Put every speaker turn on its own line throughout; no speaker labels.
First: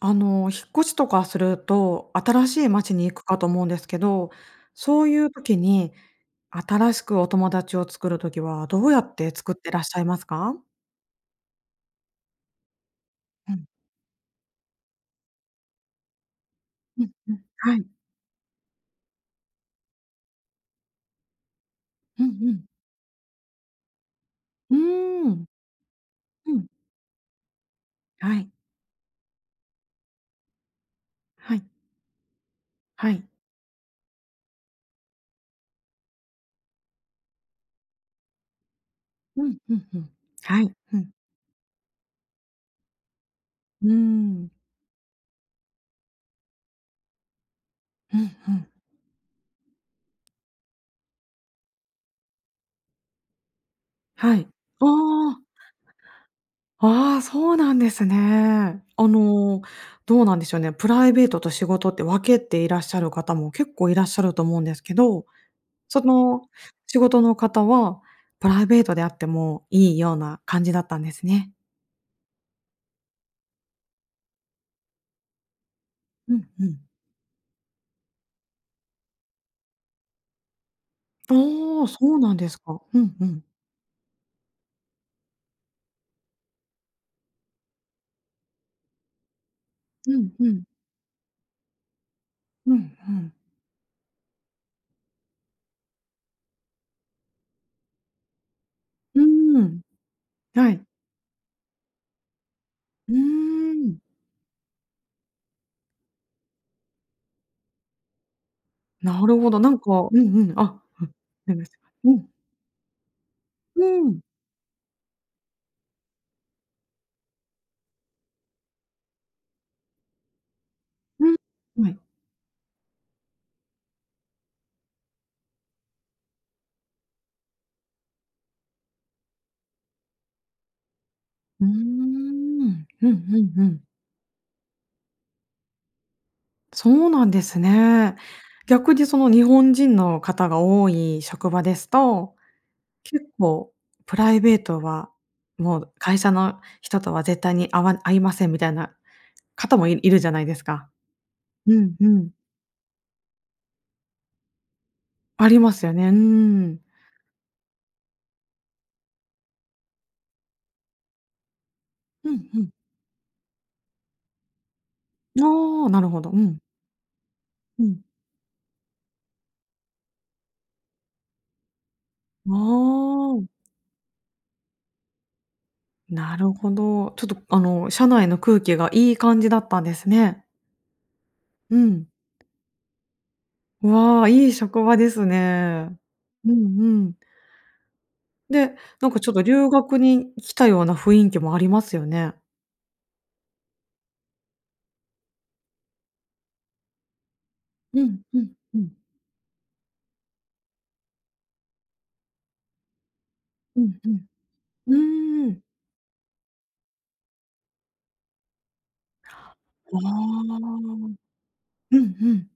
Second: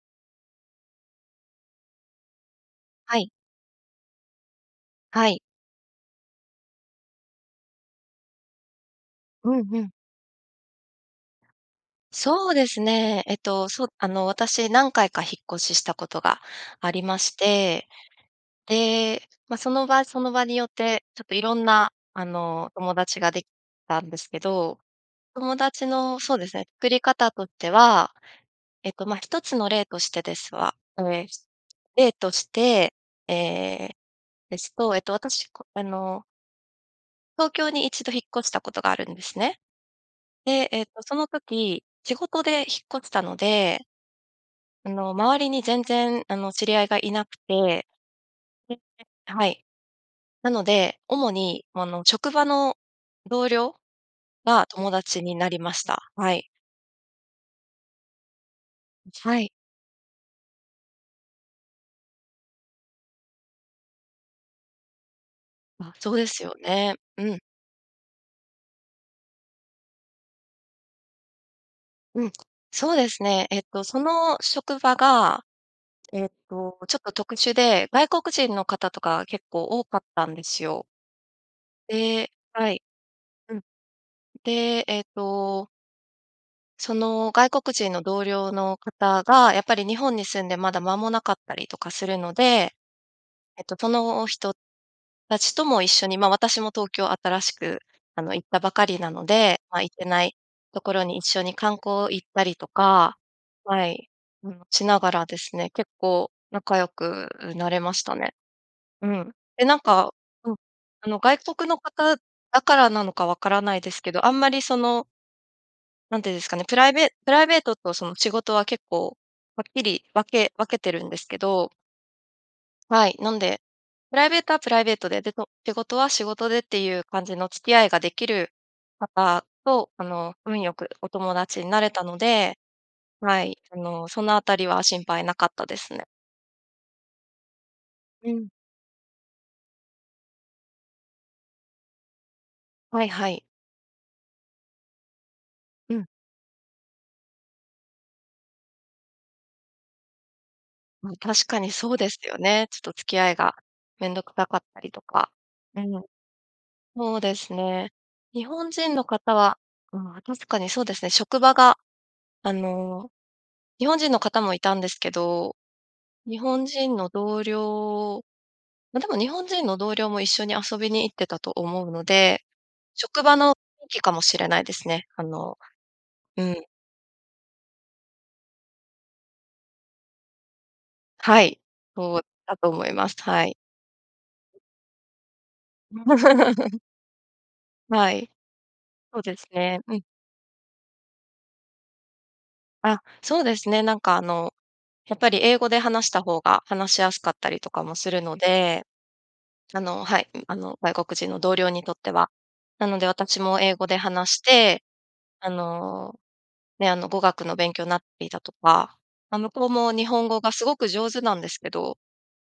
あの、引っ越しとかすると、新しい街に
は
行く
い。
かと思うんですけど、そうい
は
う
い。
時に新しくお友達を作る時はどうやって作っ
うん
てら
う
っ
ん。
しゃいますか？
そうですね。えっ
う
と
ん。
そあの、私何回か引っ越ししたことがあり
うん、
まし
うん、は
て、
い。
で、ま、その場その場によってちょっといろんな
う
あ
んうん。
の、友達ができたんですけ
う
ど、
ーん。
友達のそうで
う
すね、
ん。
作り方としては、
はい。
えっと、まあ一つの例としてですは、ええ、
はい。
例として、
はい。
ええ、ですと、えっと、私こあの東京に1度引っ越したことがあるんです
うん、
ね。
うん、うん。は
で、
い。
えっ
う
と、
ん。
その時仕事で引っ越したので
うーん。
あの、周りに全然あの、知り合いがいなくて、
うん、ふん。
でではい。なので、主に、あの、職場の同僚？
はい。
が
あ
友達に
あ。
なりました。はい。
ああ、そうなんですね。あ
はい。
の、どうなんでしょうね、プライベートと仕事って分けていらっしゃる方も結構いらっしゃると思うんですけど、
あ、
そ
そうです
の、
よね。
仕事
う
の
ん。
方はプライベートで会ってもいいような感じだったんですね。
うん、そうですね。ええと、その職場が、ええ
うん、う
と、
ん。
ちょっと特殊で、外国人の方とかが結構多かったんですよ。
ああ、そう
で
なんです
は
か。
い。
うんうん。
うん。で、えとその、外国人の同僚の方が、やっぱり日本
う
に
ん、
住ん
う
で
ん。
まだ間もなかったりとかするので、
うんうん。
えと、その人たちとも一緒にまあ、私も東京新しく、あの、行ったばかりな
う
の
ー
で、ま
ん、
あ、行ってない
は
と
い。
ころに一緒に観光行ったりと
う
か、
ー
は
ん。
い、うん、しながらですね、結構仲良くなれましたね。う
な
ん。
るほど、
で、
な
な
ん
ん
かう
か
ん
う
うん、
ん。
あ、うん、
あ
す
の、外
いま
国の
せんう
方
ん。
だからなのか分からな
う
いです
ー
け
ん。
ど、あんまり、そのなんてゆんですかね、プライベプライベートとその仕事は結構はっきり分け分けてるんです
ん、
けど
はい。
はい、なんで、プライベートはプライベートで、で、そ仕事は仕事で、ていう感じの付き合いができる方と、あの、運良くお友達
う-ん、
になれたので、
うんう
は
ん
い、
う
あ
ん。
の、そのあたりは心配なかったですね。
そうなんですね。
うん。
逆にその、日本人の方が多い職場ですと、
はい
結
はい。
構プライベートはもう
うん。
会社の人とは絶対にあわ会いませんみたいな方もいいるじゃないですか。
ま、確かに
う
そ
ん、
う
う
です
ん。
よね。ちょっと付き合いがめんどくさかったりとか
ありま
う
すよ
ん。
ね。うん。
そうですね。日本人の方はああ、確かにそうですね、職場が
うん、
あ
ふん。
の、日本人の方もいたんですけど
ああ、なるほど、う
日
ん。
本人の同
うん。
僚ま、でも日本人の同僚も一緒に遊びに行ってたと思うので、職
あ
場
あ。
の雰囲気かもしれないですね。あの
な
う
る
ん。
ほど。ちょっとあの、社内の空気がいい感じだったんですね。
はい、
うん。
そうだと思います。はい。
わあ、いい職場ですね。うん うん。
はい。
で、なんか
そう
ちょっ
で
と
す
留
ね、う
学
ん。
に来たような雰囲気もありますよね。
あ、そうですね。なんか、あの、やっぱり英語で話したほうが話しやすかったりとかも
う
する
ん、
の
ふん、ふ
で、
ん。
あのはい、あの、外国人の同僚にとっては。なので私も英
う
語
ん、
で
ふん。
話して、
う
あ
ーん。
の、ね、あの、語学の勉強なっていたとか、ま、向こうも
おお。
日本語がすごく上手なんですけど
うん、ふん。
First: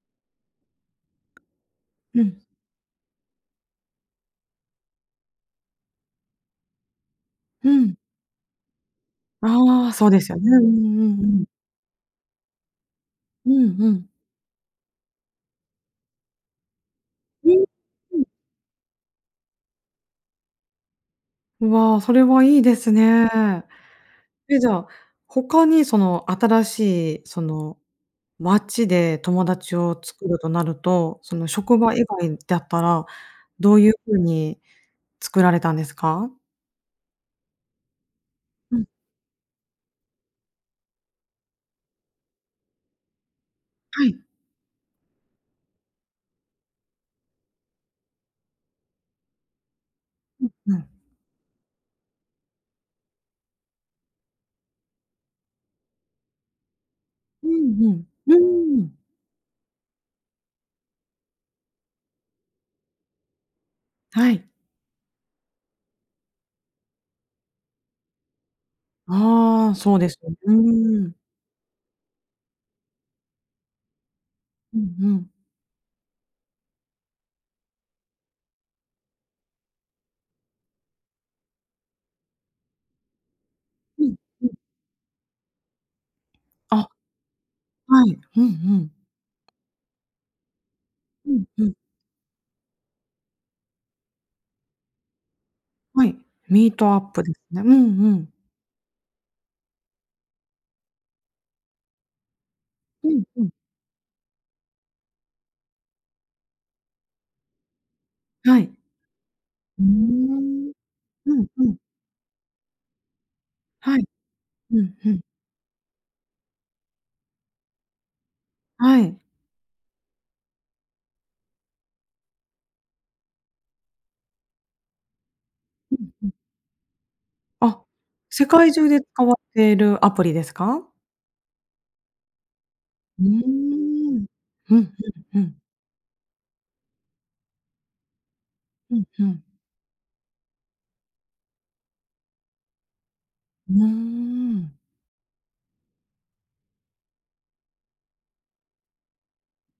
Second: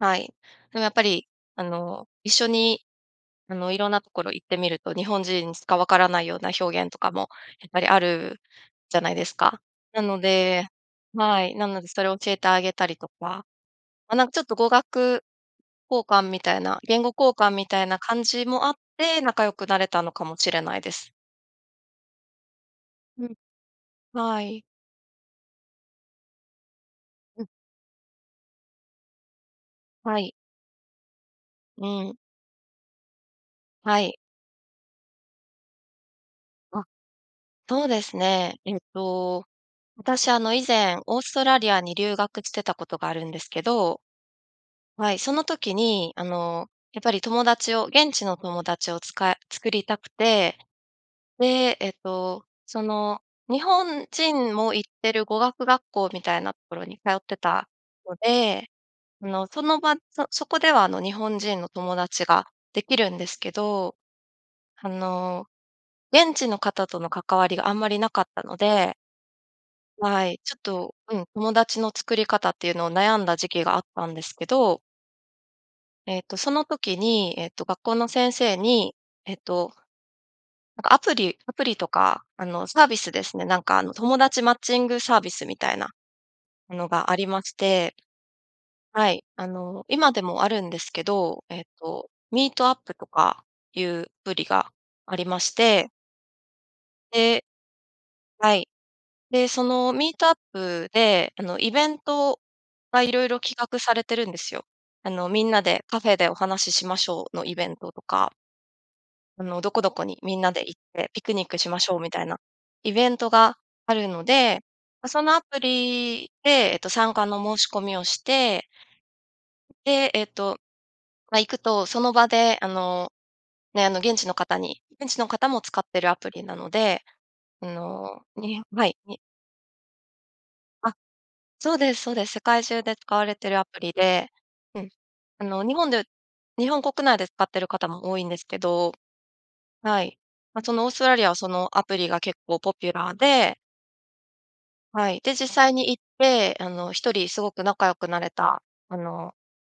はい。なんかやっぱり、あの、
う
一
ん。
緒にあの、色んなところ行ってみると、日本人にしか分からないような表現とかもやっ
う
ぱり
ん。
あるじゃないですか。
ああ、
な
そう
の
ですよね。うんう
で
んう
は
ん。
い、なのでそれを教えてあげたりとか。
うんうん。
ま、なんかちょっと語学交換みたいな言語交換
ん、
みたいな
ふ
感
ん。
じもあって仲良くなれたのかもしれないです。
うわ、それはいいです
う
ね。
ん、は
え、
い。
じゃあ、他にその新しいそ
うん。
の街で友達を
は
作
い。
るとなると、その、職
う
場以
ん。
外だったら、どういう
はい。
風に作られたんですか？
あ、そうですね。え
う
っ
ん。
と、私、あの、以前オーストラリアに留学してたことがあるんですけど
はい。
はい、その時にあの、やっぱり友達を、現地の友達をつか作りたく
うん
て、
うん。
で、えっと、その、日本人も行ってる語学学校みたいなところに通って
うん
た
うん、
ので、
うーん。
あの、その場そそこではあの、日本人の友達ができるんですけど、
はい。
あの、現地の方との関わりがあんまりなかったので
ああ、そうです
は
よ
い、ち
う
ょっと
ーん。
うん、友達の作り方っていうのを悩んだ時期があったんですけ
う
ど
んうん。
えと、その時に、えと、学校の先生に、えっとなんかアプリアプリとかあの、サービスですね、なんかあの、
うん、
友達
う
マ
ん。
ッチングサービスみたいなの
あ、
がありまして
はい。うんうん。
はい、あの、今でもあるんですけ
う
ど、
ん
え
う
え
ん。
と、Meetup とかいうブリがありまして。
はい、Meetup です
で、
ね。うん、うん。
はい。で、その、Meetup で、あの、イベントが
う
色
ん、
々
うん。
企画されてるんですよ。あの、みんなでカフェでお話ししましょうのイベントとか
はい。
あの、どこ
うー
どこにみんなで
ん。
行って、ピク
う
ニ
ん
ック
う
しま
ん。
しょうみたいな、イベントがあ
はい。
るので、
うん
ま、
うん。
そのアプリで、えと、参加の申し込みをして
はい。
で、えっと、ま、行くとその場であの、ね、あの、現地の方に現地の方も使っ
うん
てるア
う
プ
ん。
リなので、あ
あ、
の、
世
に
界
は
中
い、
で
に
かわてるアプリですか？
あ、そうですそうです。世界中で使
う
わ
ー
れてるアプリ
ん、
で、
うん
うん。
うんう
あ
ん。
の、日本で日本国内で使ってる方も多いんですけど
うんうん。
はい。ま、その、オーストラリアはそのアプリが結構ポピュラーで。
うーん。
はい、で、実際に行って、あの、1人すごく仲良くなれたあの、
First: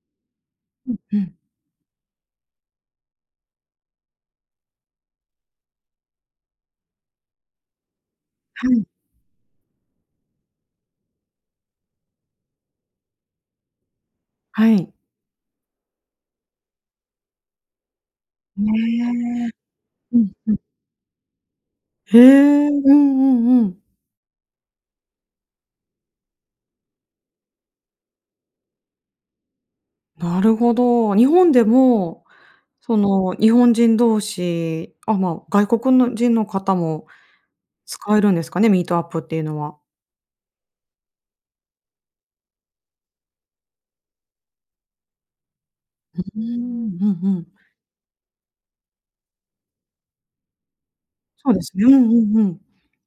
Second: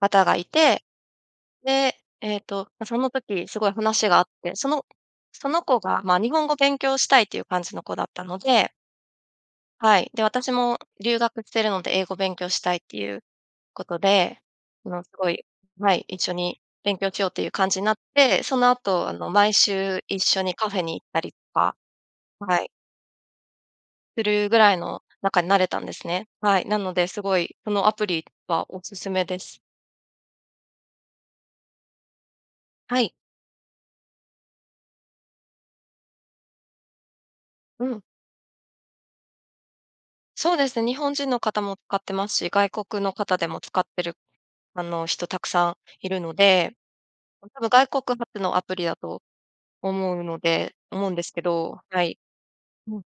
方がいて、
うんうん。
で、えっと、ま、その時すごい話があって、そのその子が、ま、日本語勉強したいっていう感じの子だったの
は
で
い。
はい、で、私も留学してるので英語勉強したいっていうことで、
は
あ
い。
の、すごい、はい、一緒に勉強しようという感じなって、そ
う
のあと、あの、
ーん。
毎週
う
一
ん
緒
う
に
ん。
カフェに行ったりか、
へ
はい。
え、うんうんうん。
するぐらいの仲になれたんですね。はい。なので、すごいこのアプリはおすすめです。
なるほど。日本でも、そ
はい。
の、日本人同士、あ、ま、外国のじんの方も
うん。
使えるんですかね、Meetup っていうのは？
そうです、日本人の方も使ってますし、外国の方でも使ってる、あの、人、沢山いる
う、う
の
ー
で、
ん、うんうん。
多分、外国発のアプリだと思うので思うんですけ
そうです
ど
ね。うんう
はい。
んうん。
うん。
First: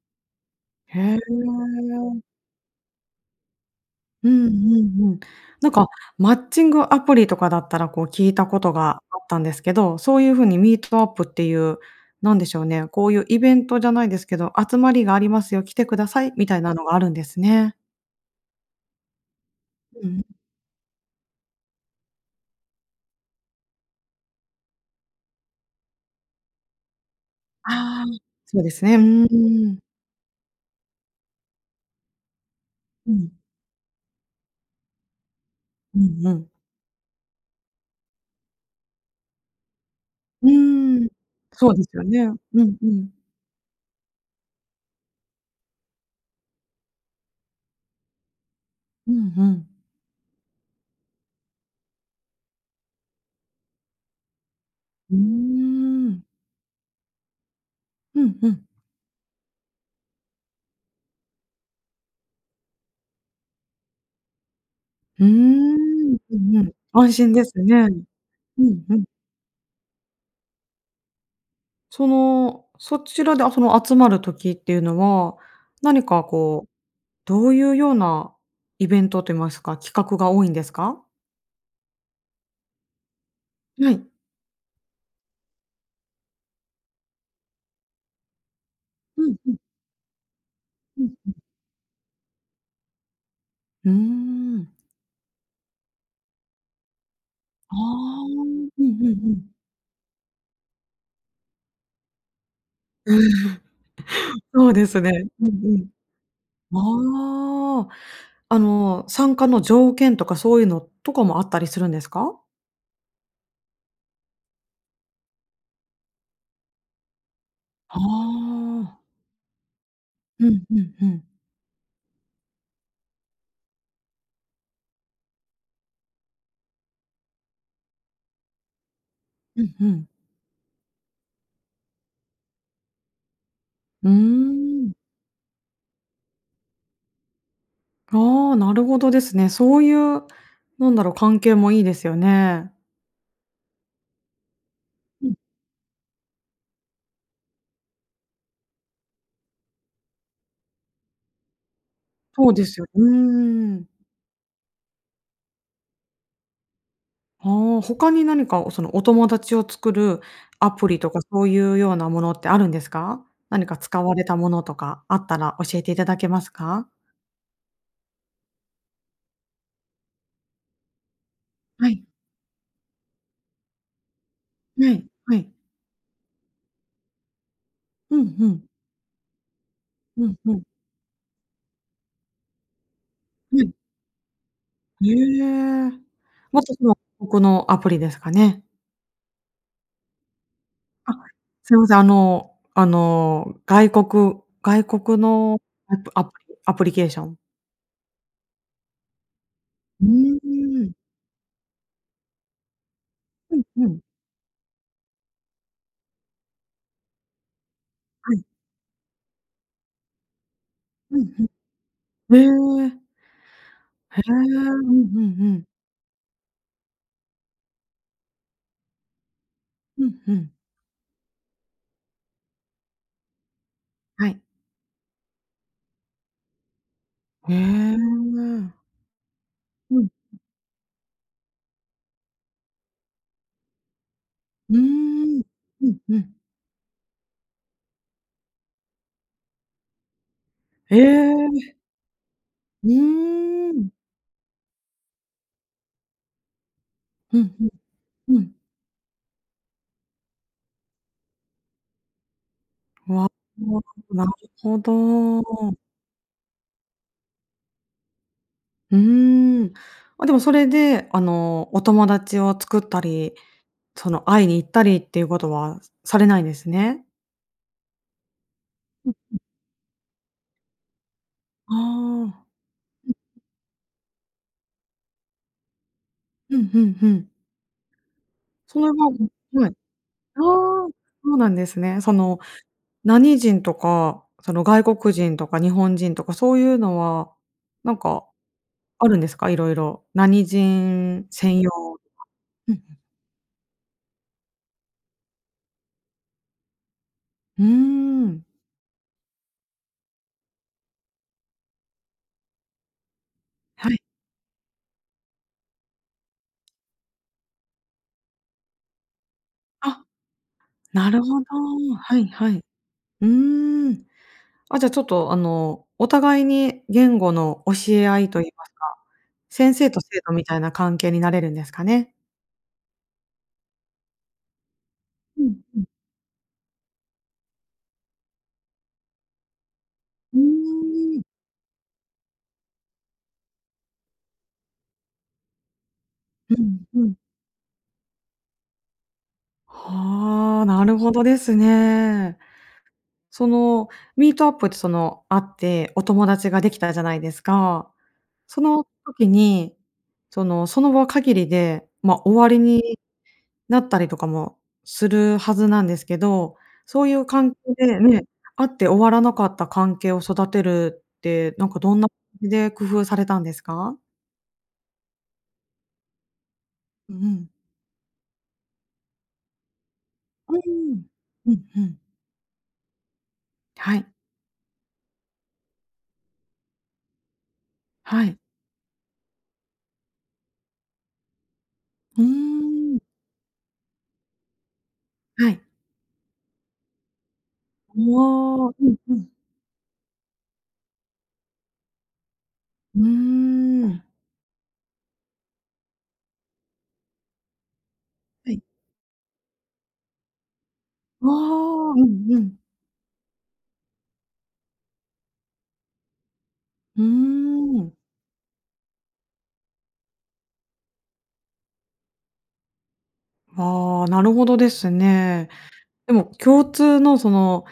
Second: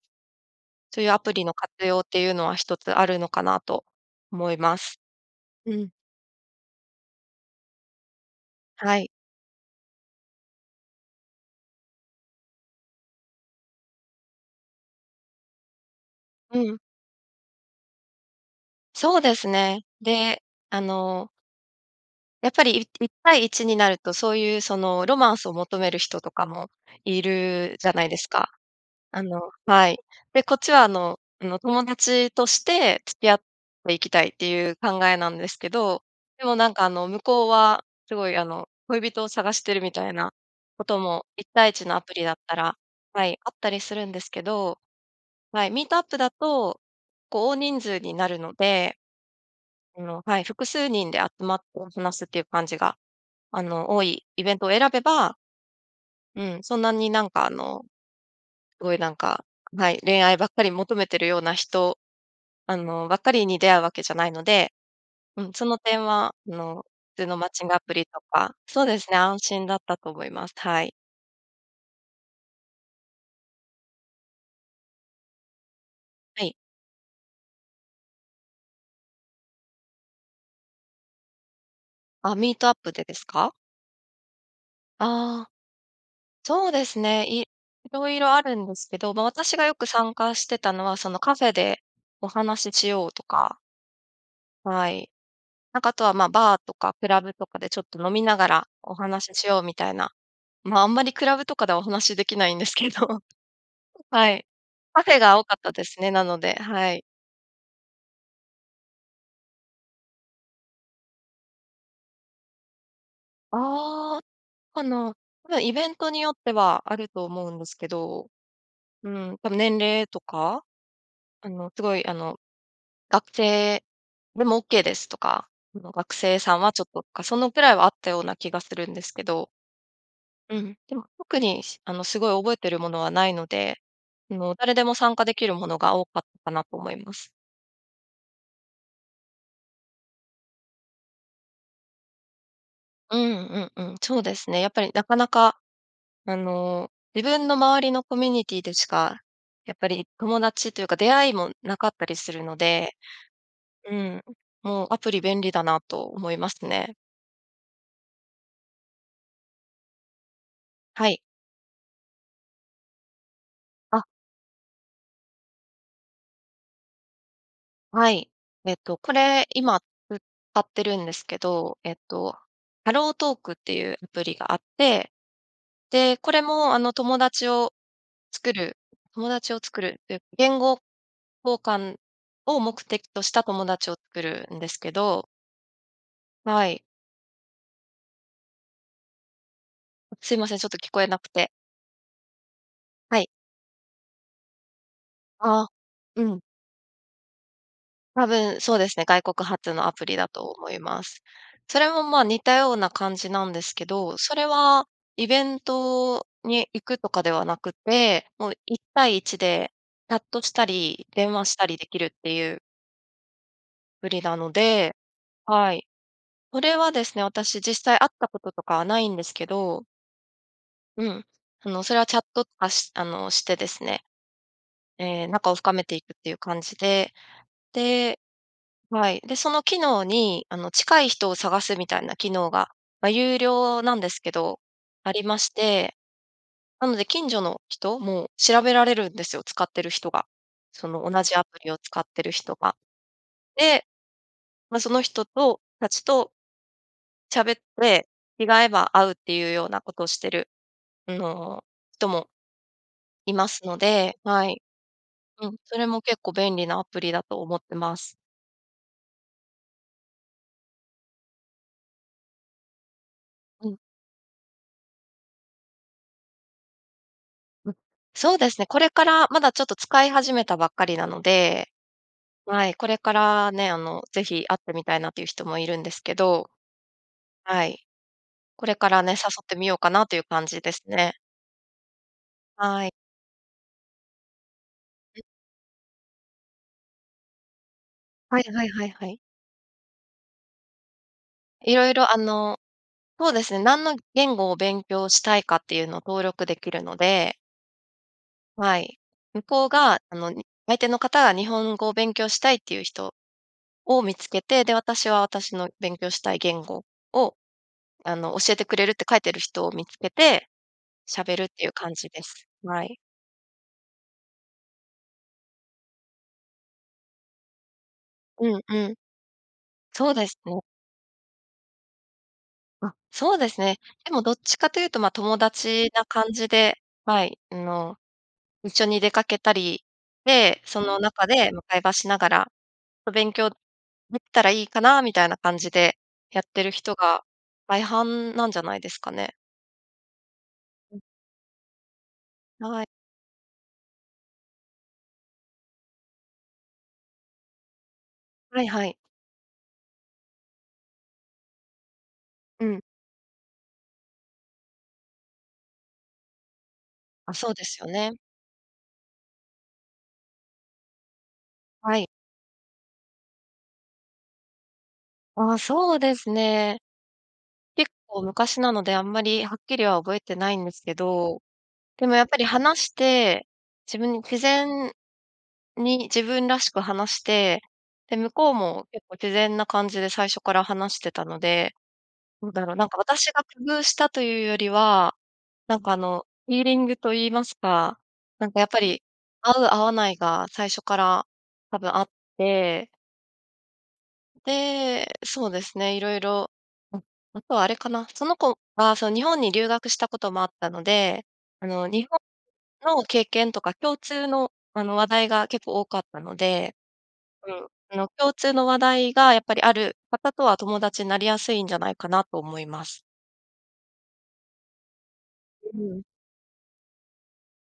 そ
へ
ういうアプリの活用って
え。
いうのは1つあるのかなと
うんう
思います。
んうん。なん
う
か、
ん。
マッチングアプリとかだったら、こう、聞いたこと
は
が
い。
あったんですけど、そういう風に Meetup っていう、なんでしょうね、こういうイベントじゃないですけど、集まりがありますよ、来てくださいみた
う
いな
ん。
のがあるんですね。
そうですね。
うん。
で、あのやっぱり、い1対1になると、そういう、その、ロマンスを求める人とかもいるじゃな
ああ、
いですか？
そうですね、う、
あ
う
の
ーん。
はい。で、こっちは、あのあの、友達として
う
付き
ん。
合っていきたいっていう考えなんですけ
う
ど、
んう
で
ん。
も、なんか、あの、向こうはすごい、あの、恋人を探してるみたいな
うー
こと
ん、
も、いったい
そ
い
うで
ち
す
のア
よ
プ
ね。
リだった
うん、
ら、
うん。
はい、あったりするんですけど、はい、Meetup だと、こう、大人数になるので、
うんうん。
あの、はい、複数人で集まって話すっていう感じが、あの、多いイベントを選べ
うー
ば、
ん。
うん、そんなに、なんか、あの、
うんうん。
すごい、なんか、はい、恋愛ばっかり求めてるような人、あの、ばっかりに出会うわけじゃないので、
うー
うん、その点
ん、
は、
う
あ
んうん。
の、
安
普通
心
の
で
マッ
す
チン
ね。
グアプリとか
う
そ
ん
う
う
で
ん。
すね、安心だったと思います。はい。
その、そちらでその集まる時っていうのは、何か
はい。
こうどういうようなイベントと言いますか、企画が多いんですか？
あ、ミートアップでですか？
はい。
ああそうですね、い色々あるんですけど、
う
ま、
んうん。
私がよく参加してたのは、
う
そ
ん
の、
うん。
カフェでお話ししようとか。
ふん。
はい。なんかあとはまあバーとかクラブとかで
あ
ちょっと飲み
あ、う
ながら
んう
お
んう
話しし
ん。
ようみたいな。ま、あんまりクラブとかではお話しできないんですけど、はい。
そうです
カフェ
ね。
が
う
多か
ん
った
う
で
ん。
すね、なので、はい。
ああ、あの参加の条件とかそういうのとかもあったりするんですか？
あ、あの、多分イベントによってはあると思うんですけ
は
ど、
あ。
うん、多分年齢と
う
か。
んうんうん。
あのすごいあの学生でもオッケーですとか、その学生さんはちょっととかそのくらいはあったような気がするんですけど。
うんうん。
うん、でも特にあのすごい覚えてるものはないので、
うー
あの、誰でも
ん。
参加できるものが多かったなと思います。
ああ、なるほどですね。そういう、なんだろう、関係もいいですよね。
うん、うん、うん、そうですね。やっぱり、なか
う
な
ん。
か、あの、自分の周りのコミュニティでしか、やっぱり、友達っていうか出会いもなかったりする
そう
の
ですよ
で
うーん。
うん、もう、アプリ便利だなと思いますね。
ああ、他に何か、その、お友達を作るアプリ
は
と
い。
か、そういうようなものってあるんですか？何か使
あ。
われたものとかあったら教えていただけますか？
はい。えっと、これ、今、うたってるんですけど、
は
えっ
い。
と、HelloTalk っていうアプリがあっ
はい、
て。
はい。
で、これも、あの、友達を
うんう
作
ん。
る友達を作るっていうか、
うん、う
言
ん。
語交換を目的とした
は
友
い。
達を作るんですけ
へ
ど
え、ま、
はい。
ここのアプリですかね。
すいません、ちょっと聞こえ
あ、
なくて。
すいません。あの、あ
はい。
の、外国外国の
あ、う
アプアプ
ん。
リアプリケーション
多分そうですね、外国発のア
う
プ
ー
リだと思い
ん。
ます。それもまあ似たような感じなん
ふ
で
ん
す
ふ
け
ん。
ど、それは、イベントに行くとかではなくて、
はい。
もう一対一で、チャットしたり、
うん、
電
ふ
話したりできるっていう
ん。ええ。
アプ
へ
リ
え。
なの
う
で
んうんうん。
はい。それはですね、私実際会ったこととかはないんですけど。
うん、ふん。
うん、あのそれはチャットとか、しあの、してですね。
はい。
え、仲を深めていくっていう感じで。
へえ。
ではい。で、その機
う
能
ん。ふ。
にあの、近い人を探すみたいな機能が、ま、有料なんですけど、
う
ありま
ん。
し
う
て、
んうん。
なので近所の人も調べられるんですよ、使ってる人が。そ
へ
の同じアプリ
え。
を使ってる人が。
うー
で、
ん。
ま、その人とたちと
ふん
喋っ
ふん。
て、
う
気が
ん。
合えば会うっていうようなことをしてるあの、人も
うわ
います
う
の
わ、
で、
なる
はい。
ほ
うん、
ど。
それも結構便利なアプリだと思ってます。
うーん、ま、でもそれで、あの、お友達を作ったり、
うん。
その会いに行ったりっていうことはされないんですね？
うん、そうですね、これか
うん
ら
うん。
まだちょっと使い始めたばっかりなので、
ああ。うん、ん。
はい、これからね、あの、是非会ってみたいなっていう人もいるんですけど。
ふんふんふん。
はい。これ
その
からね、誘 って
は
み
い。
ようかなという
あ
感じです
あ、
ね。
そうなんですね。その
はい。
何人とかその外国
ん。
人とか日本人とかそういうのはなんか
はいはいはいは
ある
い。
んですか？いろいろ。何人専用
色
とか。
々あの、
うん、ふん。
そうですね、何の言語を勉強したいかっていうのを登録できるので
うーん。
はい、向こうがあの、相手の方が日本語を勉強したいっていう人
はい。
を見つけて、で、私は私の勉強したい言語を、あの、教えてくれるって書いてる人を見つ
あ、
けて、
なる
喋
ほ
る
ど、
っていう感じ
は
で
い
す。
はい。
はい。
うーん、あ、じゃあちょっとあのお互いに言語の教え合いと言い
うん
ます
うん。
か、先生と
そう
生
で
徒
す
みたい
ね。
な関係になれるんですかね？
あ、そうですね。でもどっちかというとま、友
うん、うん。
達な感じではい、あの、一緒に出かけたり
う
で、その
ーん。
中でま、会話しながら、ま、勉強できたらいいかなみたいな感じでやっ
う
てる
ん、
人
うん。
が大半なんじゃないですかね。
はあ、な
う
る
ん。
ほどですね。
はい。
そのミートアップってその、会ってお友達ができたじゃないですか、そ
はいは
の
い。
時にその、その場限りでま、終わり
うん。
になったりとかもするはずなんですけど、そういう
あ、そ
関
う
係
ですよ
で、
ね。
ね、会って終わらなかった関係を育てるってなんかど
は
ん
い。
な、じで工夫されたんですか？
ああ、そうですね。
う、うん。
結構昔なので、あんまりはっきりは覚えてな
う
いん
ー
ですけ
ん、
ど、
うん、うん。
でもやっぱり話して、
は
自
い。
分に自然に自分らしく話して、で
は
向
い。
こうも結構自然な感じで最初から話してたので、
うー
どうだろう、なんか
ん。
私が工夫したというよりは、
はい。
なんかあの、フィーリングと言いますか、
ん、
なんかやっ
わあ、
ぱ
うん、
り
うん。
合う合わないが最初から多分あって
うーん。
で、そうですね、いろいろうん、あとはあれかな、その
は
子
い。
はその、日本に留学したこともあったので、
わあ、
あの、
う
日本
んうん。
の経験とか共通のあの、話題が結構多かったので
うー
うん、
ん。
あの、共通の話題がやっぱりある方とは友達になりやすいんじゃないかなと思います。
ああ、なるほどですね。
うん。
でも、共通のその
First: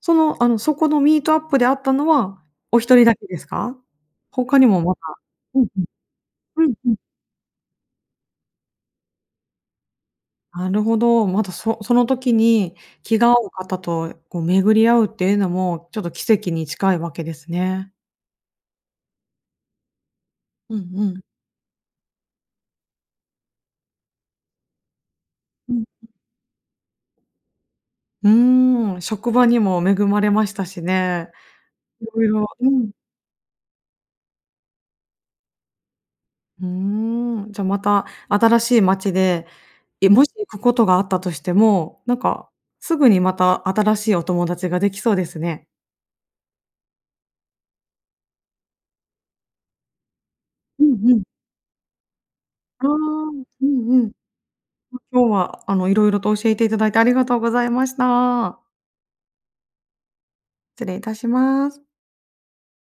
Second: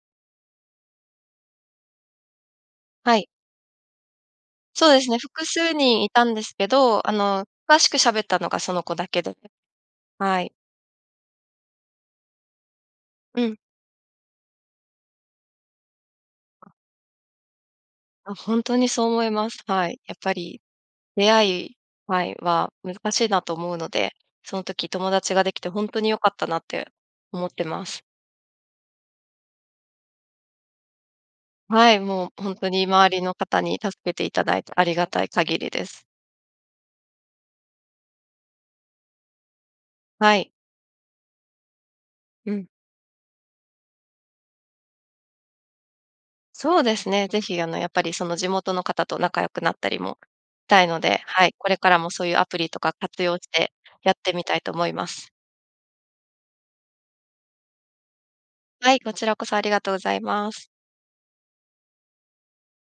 そのあの、そこの Meetup であったのはお一人だ
は
け
い。
ですか？他にも
そう
ま
で
だ
すね、複
うん
数
うん。
人いたんですけ
うんうん。
ど、あの、詳しく喋ったのがその子だけで、はい。
なるほど。まだそその時に気が合
う
う
ん。
方とこう、巡り合うっていうのもちょっと奇跡に近いわけですね。
あ、ほんとにそう思います。はい。やっぱり
うん、うん。
出会いはい、は難しいなと思うので、その時友達ができて
うん、
ほんと
う。
に良かったなって思ってます。
うーん、職場にも恵まれましたしね、
はい、
いろ
も
い
う
ろ
ほんと
う
に
ん。
周りの方に助けていただいてありがたい限りです。
うーん、じゃ、また新しい街で、え、もし
は
行
い。
くことがあったとしても、なんか
うん。
すぐにまた新しいお友達ができそうですね。
そうですね、是非あの、やっぱりその、地元の方と仲良くなったりも、た
う
いの
んう
で、
ん。
はい、これからもそういうアプリと
ああ、
か
う
活用
ん
して
う
や
ん。
ってみたいと思い
あ、
ま
今
す。
日はあの、色々と教えていただいてありがとうございました。
はい、こちらこそありがとうございます。
失礼いたします。